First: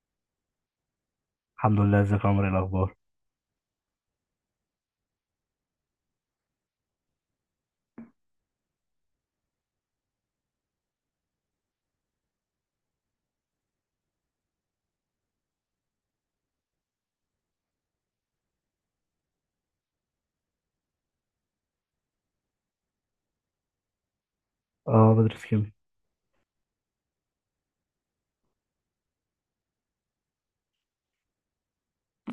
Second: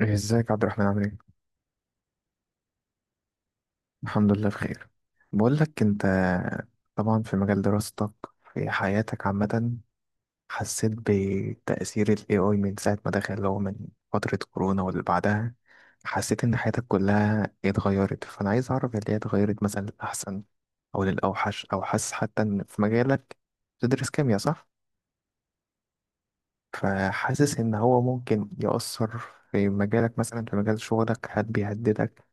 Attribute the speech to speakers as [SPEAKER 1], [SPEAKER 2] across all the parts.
[SPEAKER 1] ازيك يا عبد الرحمن، عامل ايه؟
[SPEAKER 2] الحمد لله. ازيك يا عمر؟ ايه الاخبار؟
[SPEAKER 1] الحمد لله بخير. بقول لك انت، طبعا في مجال دراستك، في حياتك عامة، حسيت بتأثير ال AI من ساعة ما دخل، اللي هو من فترة كورونا واللي بعدها، حسيت ان حياتك كلها اتغيرت. فانا عايز اعرف اللي هي اتغيرت مثلا للأحسن او للأوحش، او حاسس حتى ان في مجالك، تدرس كيمياء صح؟
[SPEAKER 2] اه، بدرس كيمياء.
[SPEAKER 1] فحاسس ان هو ممكن يأثر في مجالك، مثلا في مجال شغلك، هل بيهددك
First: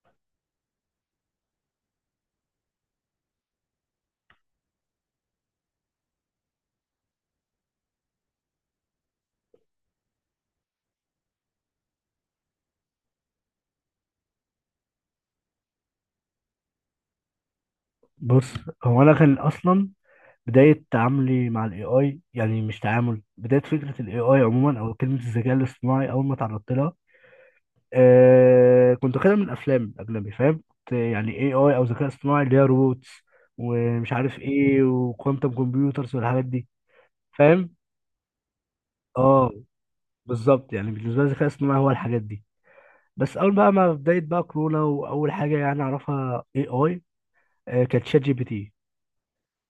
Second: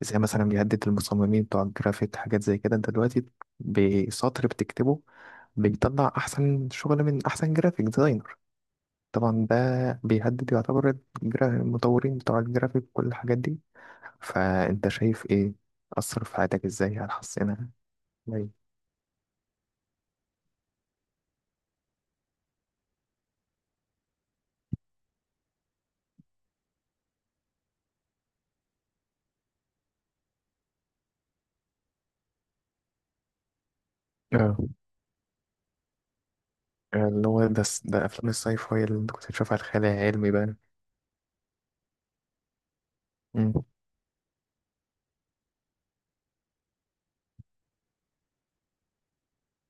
[SPEAKER 1] زي مثلا بيهدد المصممين بتوع الجرافيك، حاجات زي كده. انت دلوقتي بسطر بتكتبه بيطلع احسن شغل من احسن جرافيك ديزاينر. طبعا ده بيهدد، يعتبر المطورين بتوع الجرافيك وكل الحاجات دي. فانت شايف ايه اثر في حياتك؟ ازاي؟ هل حسنها ازاي؟
[SPEAKER 2] بص، هو انا كان اصلا بدايه تعاملي مع الاي اي، يعني مش تعامل بدايه فكره الاي اي عموما، او كلمه الذكاء الاصطناعي اول ما تعرضت لها. كنت واخدها من الافلام الاجنبي، فاهم؟ كنت يعني اي اي او ذكاء اصطناعي اللي هي روبوتس ومش عارف
[SPEAKER 1] اه،
[SPEAKER 2] ايه، وكوانتم كمبيوترز والحاجات دي.
[SPEAKER 1] اللي هو
[SPEAKER 2] فاهم؟
[SPEAKER 1] ده افلام الساي فاي اللي انت كنت
[SPEAKER 2] اه،
[SPEAKER 1] بتشوفها، الخيال العلمي بقى.
[SPEAKER 2] بالظبط. يعني بالنسبه لي الذكاء الاصطناعي هو الحاجات دي. بس
[SPEAKER 1] مم.
[SPEAKER 2] اول بقى ما بدايه بقى كورونا واول حاجه يعني اعرفها اي اي كانت شات جي بي تي.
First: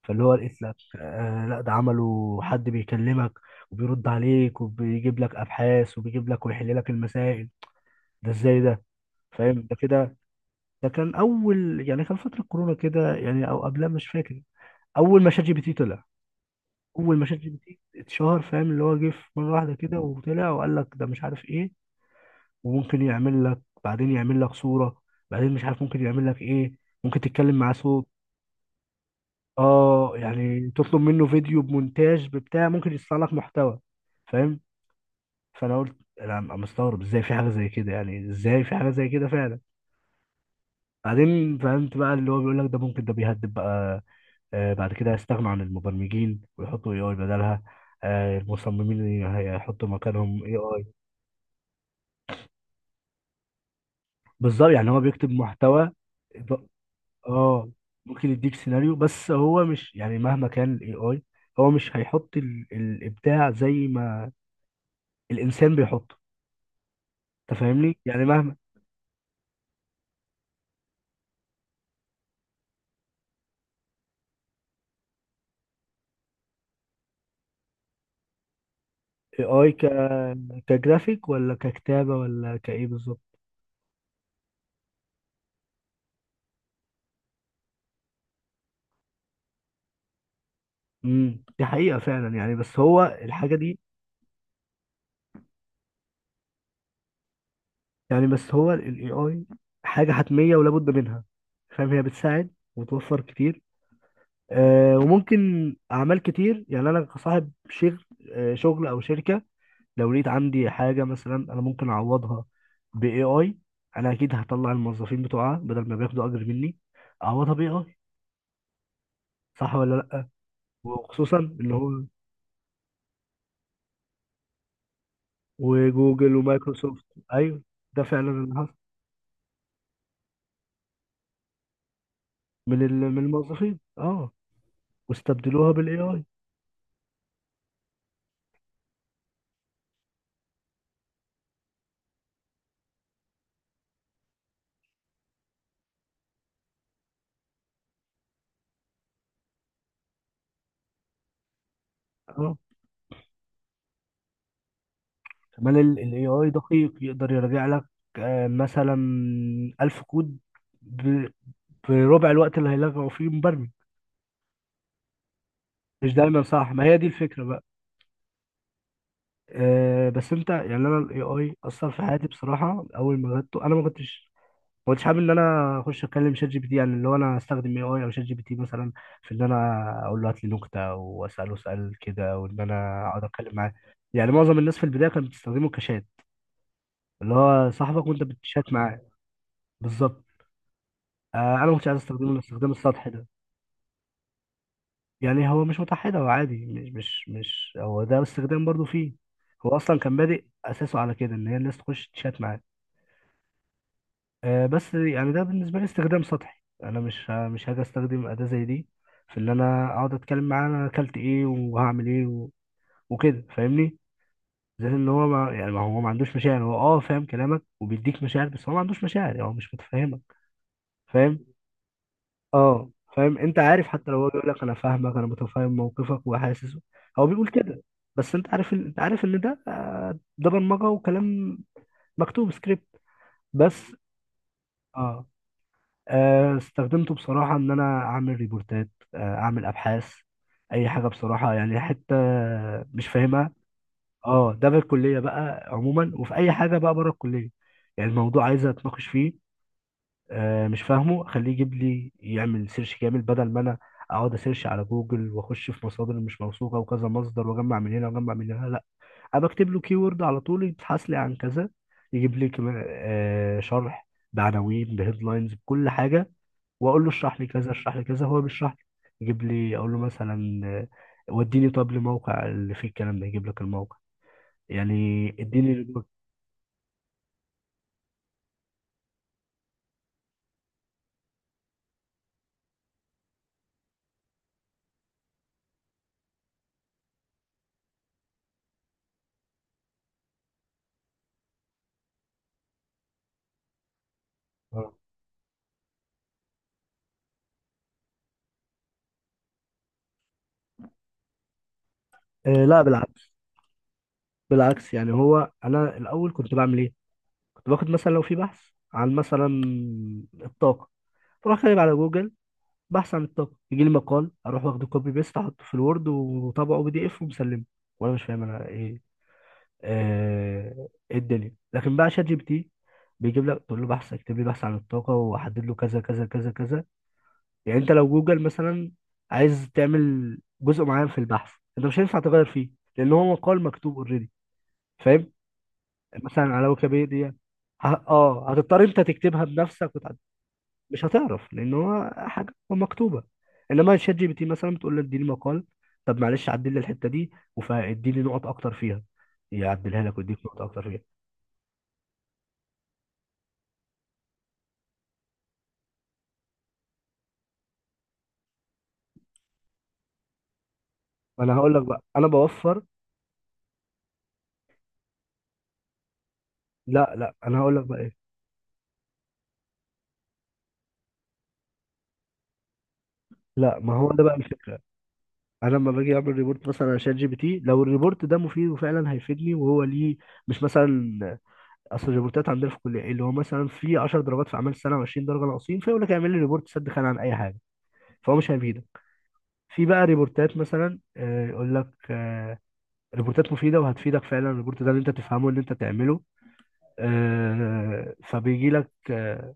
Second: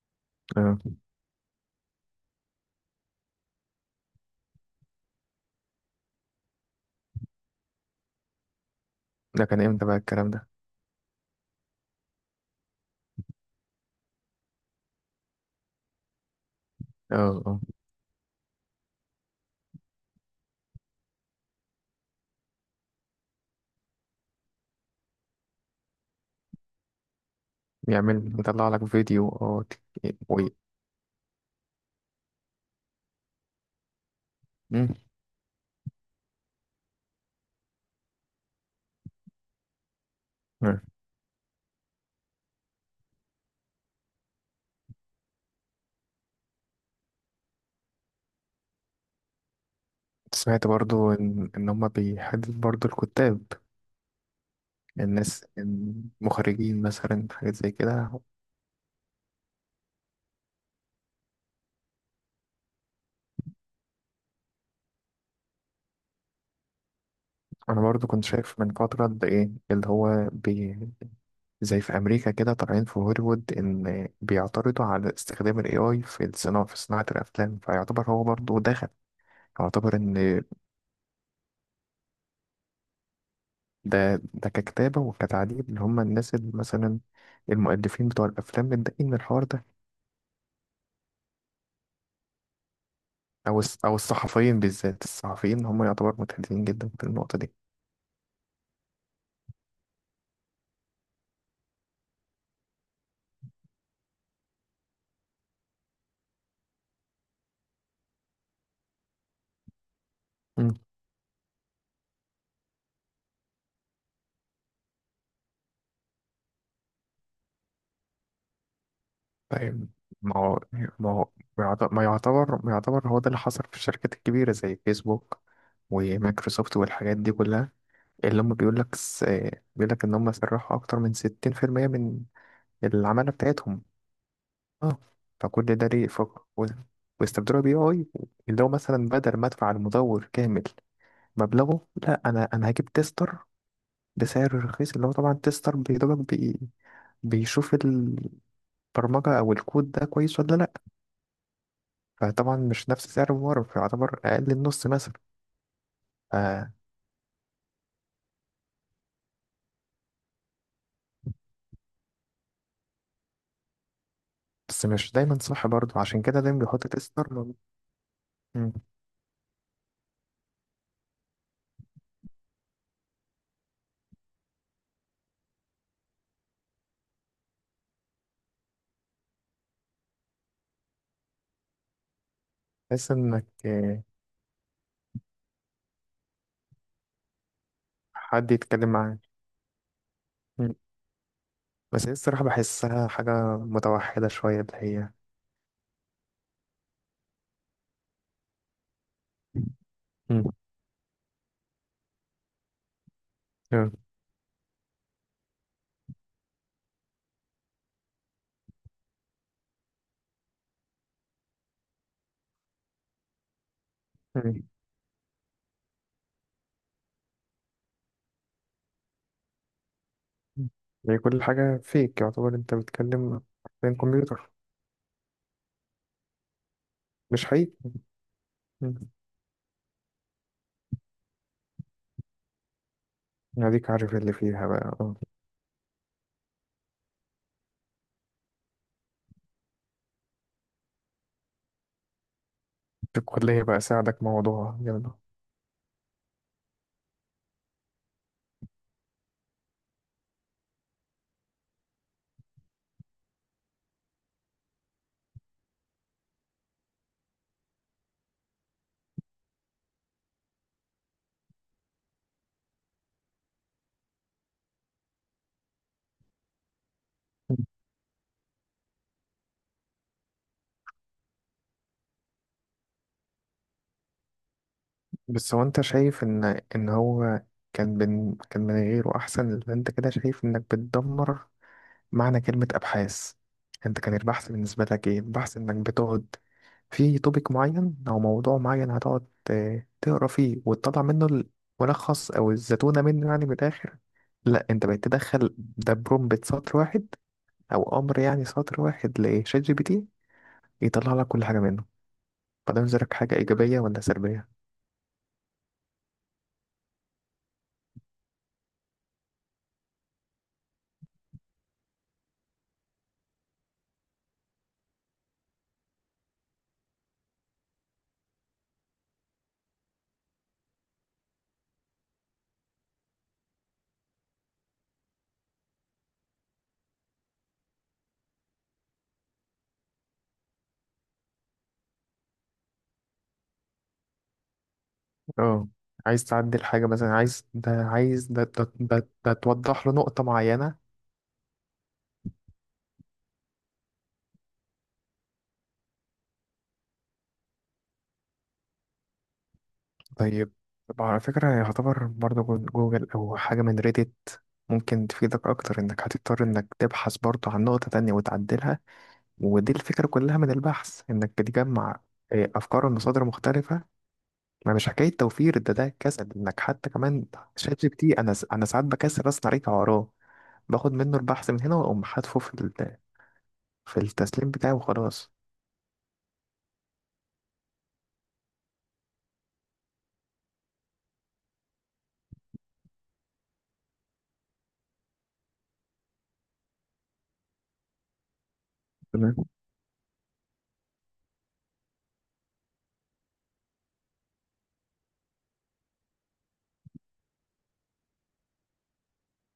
[SPEAKER 2] فاللي هو لقيت
[SPEAKER 1] اه،
[SPEAKER 2] لك، لا، ده عمله حد بيكلمك وبيرد عليك وبيجيب لك ابحاث، وبيجيب لك ويحل لك المسائل؟ ده ازاي ده؟
[SPEAKER 1] ده كان
[SPEAKER 2] فاهم ده
[SPEAKER 1] امتى بقى
[SPEAKER 2] كده؟
[SPEAKER 1] الكلام ده؟
[SPEAKER 2] ده كان اول يعني كان فتره كورونا كده، يعني او قبلها، مش فاكر. اول ما شات جي بي تي طلع، اول ما شات
[SPEAKER 1] اه
[SPEAKER 2] جي بي
[SPEAKER 1] اه،
[SPEAKER 2] تي اتشهر، فاهم؟ اللي هو جه في مره واحده كده وطلع وقال لك ده مش عارف ايه. وممكن يعمل لك بعدين، يعمل لك صوره، بعدين مش عارف ممكن يعمل لك ايه، ممكن تتكلم معاه صوت.
[SPEAKER 1] يعمل يطلع لك فيديو. اه
[SPEAKER 2] اه،
[SPEAKER 1] وي.
[SPEAKER 2] يعني تطلب منه فيديو بمونتاج ببتاع، ممكن يصنع لك محتوى. فاهم؟
[SPEAKER 1] مم.
[SPEAKER 2] فانا قلت انا مستغرب ازاي في حاجه زي كده، يعني ازاي في حاجه زي كده فعلا. بعدين فهمت بقى اللي هو بيقول لك ده ممكن، ده بيهدد بقى. بعد كده هيستغنوا عن المبرمجين ويحطوا اي اي بدلها، المصممين هيحطوا مكانهم اي
[SPEAKER 1] سمعت
[SPEAKER 2] اي.
[SPEAKER 1] برضو إن هما بيحدد برضو الكتاب،
[SPEAKER 2] بالظبط، يعني هو بيكتب
[SPEAKER 1] الناس،
[SPEAKER 2] محتوى. ب-
[SPEAKER 1] المخرجين، مثلا حاجات
[SPEAKER 2] اه،
[SPEAKER 1] زي كده.
[SPEAKER 2] ممكن يديك سيناريو، بس هو مش يعني مهما كان الاي اي هو مش هيحط الابداع زي ما الانسان بيحطه. انت
[SPEAKER 1] أنا
[SPEAKER 2] فاهمني؟
[SPEAKER 1] برضو
[SPEAKER 2] يعني
[SPEAKER 1] كنت
[SPEAKER 2] مهما
[SPEAKER 1] شايف من فترة ده إيه اللي هو زي في أمريكا كده، طالعين في هوليوود إن بيعترضوا على استخدام ال AI في الصناعة، في صناعة الأفلام. فيعتبر هو برضو دخل،
[SPEAKER 2] اي اي
[SPEAKER 1] يعتبر إن
[SPEAKER 2] كجرافيك، ولا ككتابه، ولا كايه بالظبط؟
[SPEAKER 1] ده ككتابة وكتعديل، اللي هما الناس اللي مثلا المؤلفين بتوع الأفلام متضايقين من الحوار ده.
[SPEAKER 2] دي حقيقه فعلا يعني، بس هو الحاجه دي،
[SPEAKER 1] أو الصحفيين، بالذات الصحفيين هم يعتبر متهددين جدا في النقطة دي.
[SPEAKER 2] يعني بس هو الاي اي حاجه حتميه ولا بد منها. فاهم؟ هي بتساعد وتوفر كتير، وممكن اعمال كتير، يعني انا كصاحب شغل، شغل او شركه، لو لقيت عندي حاجه مثلا انا ممكن اعوضها باي اي، انا اكيد هطلع الموظفين بتوعها بدل ما بياخدوا اجر مني، اعوضها باي اي. صح
[SPEAKER 1] طيب.
[SPEAKER 2] ولا لا؟
[SPEAKER 1] ما هو ما هو
[SPEAKER 2] وخصوصا اللي هو
[SPEAKER 1] ما يعتبر هو ده اللي حصل في الشركات الكبيرة زي فيسبوك
[SPEAKER 2] وجوجل
[SPEAKER 1] ومايكروسوفت
[SPEAKER 2] ومايكروسوفت.
[SPEAKER 1] والحاجات دي
[SPEAKER 2] ايوه،
[SPEAKER 1] كلها.
[SPEAKER 2] ده فعلا
[SPEAKER 1] اللي هم
[SPEAKER 2] اللي حصل.
[SPEAKER 1] بيقول لك إن هم سرحوا أكتر من 60% من
[SPEAKER 2] من من
[SPEAKER 1] العمالة
[SPEAKER 2] الموظفين،
[SPEAKER 1] بتاعتهم.
[SPEAKER 2] اه،
[SPEAKER 1] اه. فكل
[SPEAKER 2] واستبدلوها
[SPEAKER 1] ده
[SPEAKER 2] بالاي
[SPEAKER 1] ليه ف...
[SPEAKER 2] اي.
[SPEAKER 1] و... واستبدلوا بي آي، اللي هو مثلا بدل ما أدفع المدور كامل مبلغه، لا، أنا هجيب تيستر بسعر رخيص، اللي هو طبعا تيستر بيشوف البرمجة أو الكود ده كويس ولا لأ.
[SPEAKER 2] اه،
[SPEAKER 1] فطبعا مش نفس سعر الممر، فيعتبر أقل النص مثلا.
[SPEAKER 2] كمان الاي
[SPEAKER 1] ف...
[SPEAKER 2] اي دقيق يقدر يراجع لك، مثلا 1000 كود ب- بربع الوقت اللي هيلغوا فيه مبرمج.
[SPEAKER 1] بس مش دايما صح برضو،
[SPEAKER 2] مش
[SPEAKER 1] عشان كده
[SPEAKER 2] دايما
[SPEAKER 1] دايما
[SPEAKER 2] صح، ما
[SPEAKER 1] بيحط
[SPEAKER 2] هي دي
[SPEAKER 1] تيستر.
[SPEAKER 2] الفكره بقى. بس انت يعني، انا الاي اي اثر في حياتي بصراحه. اول ما غدته انا ما كنتش حابب ان انا اخش اتكلم شات جي بي تي، يعني اللي هو انا استخدم اي اي او شات جي بي تي مثلا في ان انا اقول له هات لي نكته واساله سؤال كده، وان انا
[SPEAKER 1] بحيث
[SPEAKER 2] اقعد
[SPEAKER 1] إنك
[SPEAKER 2] اتكلم معاه.
[SPEAKER 1] آه،
[SPEAKER 2] يعني معظم الناس في البدايه كانت بتستخدمه كشات، اللي هو صاحبك وانت
[SPEAKER 1] حد
[SPEAKER 2] بتشات
[SPEAKER 1] يتكلم
[SPEAKER 2] معاه.
[SPEAKER 1] معاه.
[SPEAKER 2] بالظبط.
[SPEAKER 1] مم.
[SPEAKER 2] انا ما كنتش عايز
[SPEAKER 1] بس هي
[SPEAKER 2] استخدمه
[SPEAKER 1] الصراحة
[SPEAKER 2] الاستخدام
[SPEAKER 1] بحسها
[SPEAKER 2] السطحي ده.
[SPEAKER 1] حاجة متوحدة شوية اللي هي.
[SPEAKER 2] يعني هو مش متحد، هو عادي، مش هو ده استخدام برضو فيه. هو اصلا كان
[SPEAKER 1] مم.
[SPEAKER 2] بادئ اساسه على كده، ان هي الناس تخش تشات معاه.
[SPEAKER 1] آه.
[SPEAKER 2] بس يعني ده بالنسبة لي استخدام سطحي، أنا مش هاجي أستخدم أداة زي دي في إن أنا أقعد أتكلم معاه، أنا أكلت إيه وهعمل إيه وكده، فاهمني؟
[SPEAKER 1] مم.
[SPEAKER 2] زي إن هو ما يعني، ما هو ما عندوش مشاعر. هو أه فاهم كلامك وبيديك مشاعر، بس هو ما عندوش مشاعر، يعني هو مش متفهمك.
[SPEAKER 1] هي كل
[SPEAKER 2] فاهم؟
[SPEAKER 1] حاجة فيك، يعتبر أنت
[SPEAKER 2] أه فاهم.
[SPEAKER 1] بتتكلم
[SPEAKER 2] أنت عارف
[SPEAKER 1] بين
[SPEAKER 2] حتى لو هو بيقول
[SPEAKER 1] كمبيوتر،
[SPEAKER 2] لك أنا فاهمك، أنا متفهم موقفك وحاسس، هو
[SPEAKER 1] مش
[SPEAKER 2] بيقول
[SPEAKER 1] حقيقي.
[SPEAKER 2] كده، بس أنت عارف
[SPEAKER 1] مم.
[SPEAKER 2] أنت عارف إن ده ده برمجة وكلام مكتوب سكريبت
[SPEAKER 1] هديك
[SPEAKER 2] بس.
[SPEAKER 1] عارف اللي فيها بقى. آه.
[SPEAKER 2] أه، استخدمته بصراحة إن أنا أعمل ريبورتات، أعمل أبحاث، أي حاجة بصراحة. يعني حتة مش
[SPEAKER 1] في
[SPEAKER 2] فاهمها،
[SPEAKER 1] الكلية بقى ساعدك
[SPEAKER 2] أه، ده في
[SPEAKER 1] موضوع يلا؟
[SPEAKER 2] الكلية بقى عموما وفي أي حاجة بقى بره الكلية، يعني الموضوع عايز أتناقش فيه، مش فاهمه، أخليه يجيب لي يعمل سيرش كامل بدل ما أنا أقعد أسيرش على جوجل وأخش في مصادر مش موثوقة وكذا مصدر وأجمع من هنا وأجمع من هنا. لأ، أنا بكتب له كيورد على طول، يبحث لي عن كذا، يجيب لي كمان شرح بعناوين بهيدلاينز بكل حاجة، واقول له اشرح لي كذا، اشرح لي كذا، هو بيشرح لي. يجيب لي، اقول له مثلا وديني طب لموقع اللي فيه الكلام ده، يجيب لك الموقع، يعني
[SPEAKER 1] بس هو
[SPEAKER 2] اديني
[SPEAKER 1] انت
[SPEAKER 2] ريبورت.
[SPEAKER 1] شايف ان هو كان كان من غيره احسن، اللي انت كده شايف انك بتدمر معنى كلمة ابحاث. انت كان البحث بالنسبة لك ايه؟ البحث انك بتقعد في توبيك معين او موضوع معين، هتقعد تقرا فيه وتطلع منه الملخص او الزتونة منه، يعني من الاخر. لا، انت
[SPEAKER 2] آه.
[SPEAKER 1] بقيت تدخل ده برومبت سطر واحد او امر، يعني سطر واحد لشات جي بي تي، يطلع لك كل حاجة منه.
[SPEAKER 2] آه
[SPEAKER 1] فده
[SPEAKER 2] لا،
[SPEAKER 1] بالنسبة لك
[SPEAKER 2] بالعكس.
[SPEAKER 1] حاجة ايجابية ولا سلبية؟
[SPEAKER 2] بالعكس، يعني هو انا الاول كنت بعمل ايه؟ كنت باخد مثلا لو في بحث عن مثلا الطاقه، بروح كاتب على جوجل بحث عن الطاقه، يجي لي مقال، اروح واخده كوبي بيست، احطه في الوورد وطبعه بي دي اف ومسلمه، وانا مش فاهم انا ايه آه، الدنيا. لكن بقى شات جي بي تي بيجيب لك، تقول له بحث، اكتب لي بحث عن الطاقة، واحدد له كذا كذا كذا كذا. يعني انت لو جوجل مثلا عايز تعمل جزء معين في البحث، انت مش هينفع تغير فيه، لان هو مقال مكتوب اوريدي. فاهم؟
[SPEAKER 1] اه، عايز
[SPEAKER 2] مثلا
[SPEAKER 1] تعدل
[SPEAKER 2] على
[SPEAKER 1] حاجة مثلا،
[SPEAKER 2] ويكيبيديا،
[SPEAKER 1] عايز ده، عايز ده
[SPEAKER 2] اه
[SPEAKER 1] ده
[SPEAKER 2] هتضطر انت
[SPEAKER 1] ده, ده
[SPEAKER 2] تكتبها
[SPEAKER 1] توضح له
[SPEAKER 2] بنفسك
[SPEAKER 1] نقطة معينة.
[SPEAKER 2] مش هتعرف، لان هو حاجة مكتوبة. انما شات جي بي تي مثلا بتقول له اديني مقال، طب معلش عدل لي الحتة دي واديني نقط اكتر فيها، يعدلها لك ويديك
[SPEAKER 1] طيب.
[SPEAKER 2] نقط اكتر فيها.
[SPEAKER 1] طب على فكرة يعتبر برضه جوجل أو حاجة من ريديت ممكن تفيدك أكتر، إنك هتضطر إنك تبحث برضه عن نقطة تانية وتعدلها. ودي الفكرة كلها من البحث، إنك
[SPEAKER 2] ما انا هقول لك
[SPEAKER 1] بتجمع
[SPEAKER 2] بقى، انا
[SPEAKER 1] آه،
[SPEAKER 2] بوفر.
[SPEAKER 1] أفكار ومصادر مختلفة. ما مش حكاية توفير، ده كسل إنك حتى
[SPEAKER 2] لا
[SPEAKER 1] كمان
[SPEAKER 2] لا، انا هقول
[SPEAKER 1] شات
[SPEAKER 2] لك
[SPEAKER 1] جي بي
[SPEAKER 2] بقى
[SPEAKER 1] تي،
[SPEAKER 2] ايه.
[SPEAKER 1] أنا ساعات بكسل أصلا أراجع وراه، باخد منه البحث من هنا وأقوم حاتفه
[SPEAKER 2] لا، ما
[SPEAKER 1] في
[SPEAKER 2] هو ده بقى
[SPEAKER 1] التسليم بتاعي
[SPEAKER 2] الفكره.
[SPEAKER 1] وخلاص.
[SPEAKER 2] انا لما باجي اعمل ريبورت مثلا على شات جي بي تي، لو الريبورت ده مفيد وفعلا هيفيدني وهو ليه، مش مثلا، اصل الريبورتات عندنا في الكليه، اللي هو مثلا في 10 درجات في اعمال السنه و20 درجه ناقصين، فيقول لك اعمل لي ريبورت سد خانه عن اي حاجه، فهو مش هيفيدك.
[SPEAKER 1] تمام.
[SPEAKER 2] في بقى ريبورتات مثلا، يقول لك ريبورتات مفيده وهتفيدك فعلا، الريبورت ده اللي انت تفهمه، اللي انت تعمله، فبيجي لك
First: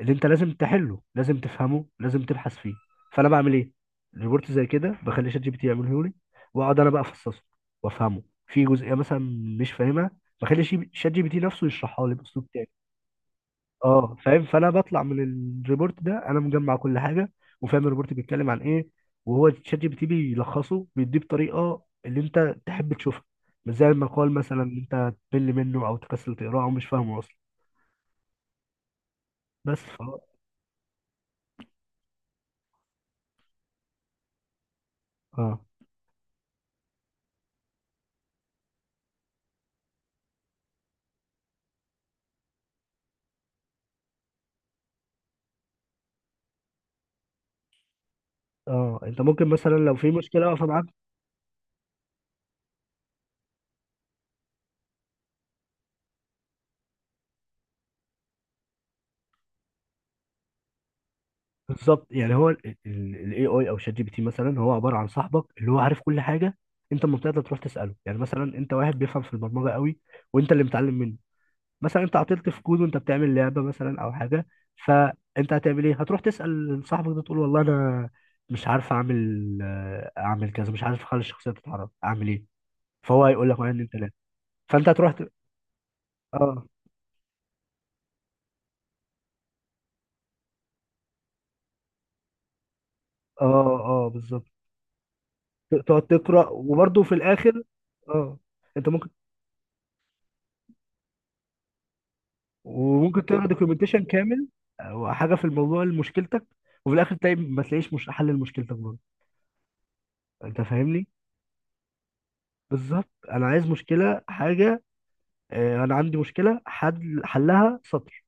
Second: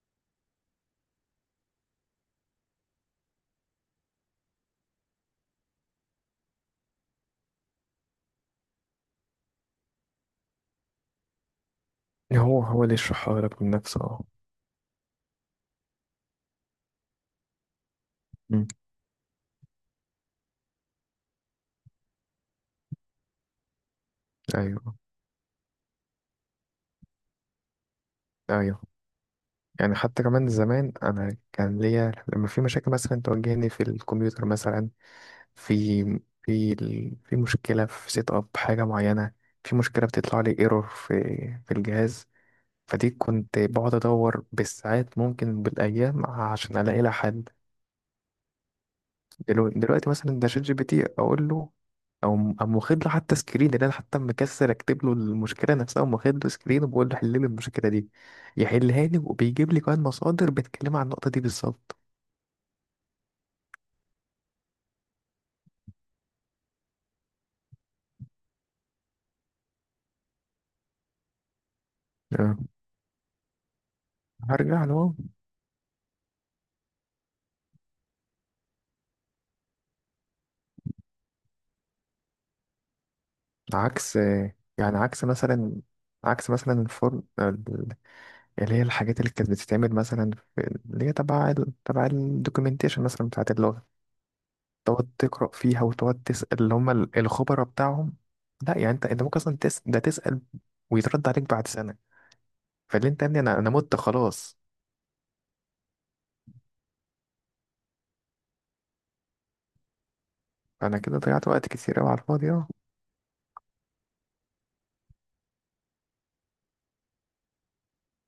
[SPEAKER 2] اللي انت لازم تحله، لازم تفهمه، لازم تبحث فيه. فانا بعمل ايه؟ ريبورت زي كده بخلي شات جي بي تي يعمله لي، واقعد انا بقى افصصه وافهمه. في جزئيه مثلا مش فاهمها، بخلي شات جي بي تي نفسه يشرحها لي باسلوب
[SPEAKER 1] هو
[SPEAKER 2] تاني.
[SPEAKER 1] هو اللي يشرحها لك من نفسه،
[SPEAKER 2] اه
[SPEAKER 1] اه.
[SPEAKER 2] فاهم؟ فانا بطلع من الريبورت ده انا مجمع كل حاجه، وفاهم الريبورت بيتكلم عن
[SPEAKER 1] مم.
[SPEAKER 2] ايه، وهو شات جي بي تي بيلخصه بيديه بطريقه اللي انت تحب تشوفها، مش زي المقال مثلا اللي
[SPEAKER 1] ايوه،
[SPEAKER 2] انت تمل منه او تكسل تقراه او مش فاهمه اصلا.
[SPEAKER 1] ايوه.
[SPEAKER 2] بس
[SPEAKER 1] يعني حتى كمان زمان انا كان ليا لما في مشاكل مثلا تواجهني في الكمبيوتر مثلا،
[SPEAKER 2] اه،
[SPEAKER 1] في في مشكله في سيت اب حاجه معينه، في مشكله بتطلع لي ايرور في الجهاز. فدي كنت بقعد ادور بالساعات، ممكن بالايام، عشان الاقي لها حل.
[SPEAKER 2] اه، انت ممكن مثلا لو في
[SPEAKER 1] دلوقتي مثلا
[SPEAKER 2] مشكله
[SPEAKER 1] ده شات
[SPEAKER 2] واقفه
[SPEAKER 1] جي
[SPEAKER 2] معاك.
[SPEAKER 1] بي تي اقول له، او م- أم واخد له حتى سكرين، اللي انا حتى مكسر، اكتب له المشكله نفسها. قام واخد له سكرين وبقول له حل لي المشكله دي، يحلها لي وبيجيب لي كمان مصادر بتتكلم عن النقطه دي بالظبط.
[SPEAKER 2] بالظبط، يعني هو الاي اي او شات جي بي تي مثلا، هو عباره عن صاحبك اللي هو عارف كل حاجه، انت لما بتقدر تروح تساله. يعني مثلا انت واحد بيفهم في البرمجه قوي وانت اللي متعلم منه، مثلا انت عطلت
[SPEAKER 1] آه،
[SPEAKER 2] في كود وانت بتعمل لعبه مثلا او حاجه،
[SPEAKER 1] هرجع له.
[SPEAKER 2] فانت هتعمل ايه؟ هتروح تسال صاحبك ده، تقول والله انا مش عارف اعمل، اعمل كذا، مش عارف اخلي الشخصيه تتحرك، اعمل ايه؟ فهو هيقول لك واحد اتنين تلاته.
[SPEAKER 1] عكس آه،
[SPEAKER 2] فانت
[SPEAKER 1] يعني
[SPEAKER 2] هتروح
[SPEAKER 1] عكس مثلا عكس
[SPEAKER 2] اه،
[SPEAKER 1] مثلا الفرن اللي هي الحاجات اللي كانت بتتعمل مثلا في اللي هي تبع تبع الدوكيومنتيشن مثلا
[SPEAKER 2] اه،
[SPEAKER 1] بتاعت اللغه،
[SPEAKER 2] اه بالظبط.
[SPEAKER 1] تقعد تقرأ فيها
[SPEAKER 2] تقعد
[SPEAKER 1] وتقعد
[SPEAKER 2] تقرا
[SPEAKER 1] تسأل اللي هم
[SPEAKER 2] وبرده في الاخر،
[SPEAKER 1] الخبراء بتاعهم.
[SPEAKER 2] اه
[SPEAKER 1] لا
[SPEAKER 2] انت
[SPEAKER 1] يعني انت
[SPEAKER 2] ممكن،
[SPEAKER 1] انت ممكن اصلا ده تسأل، ويترد عليك بعد سنة. فاللي انت
[SPEAKER 2] وممكن
[SPEAKER 1] يا ابني
[SPEAKER 2] تقرا
[SPEAKER 1] انا مت
[SPEAKER 2] دوكيومنتيشن كامل
[SPEAKER 1] خلاص.
[SPEAKER 2] او حاجه في الموضوع لمشكلتك، وفي الاخر تلاقي ما تلاقيش، مش حل لمشكلتك برضه. انت
[SPEAKER 1] انا
[SPEAKER 2] فاهمني؟
[SPEAKER 1] كده ضيعت وقت كتير قوي على الفاضي. اه.
[SPEAKER 2] بالظبط. انا عايز مشكله، حاجه، انا عندي مشكله، حد حلها سطر،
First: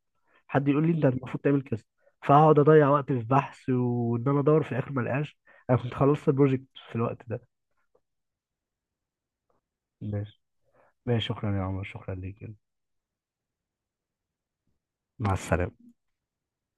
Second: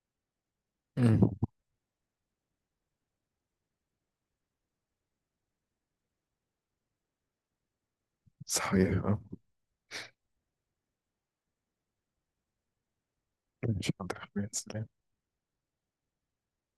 [SPEAKER 2] حد يقول لي انت
[SPEAKER 1] مم.
[SPEAKER 2] المفروض تعمل كذا. فهقعد اضيع وقت في بحث وان انا ادور، في الاخر ما الاقاش. انا كنت خلصت البروجكت في الوقت ده.
[SPEAKER 1] صحيح اه.
[SPEAKER 2] ماشي. ماشي، شكرا يا عمر، شكرا ليك.
[SPEAKER 1] ماشي، حاضر.
[SPEAKER 2] مع السلامه.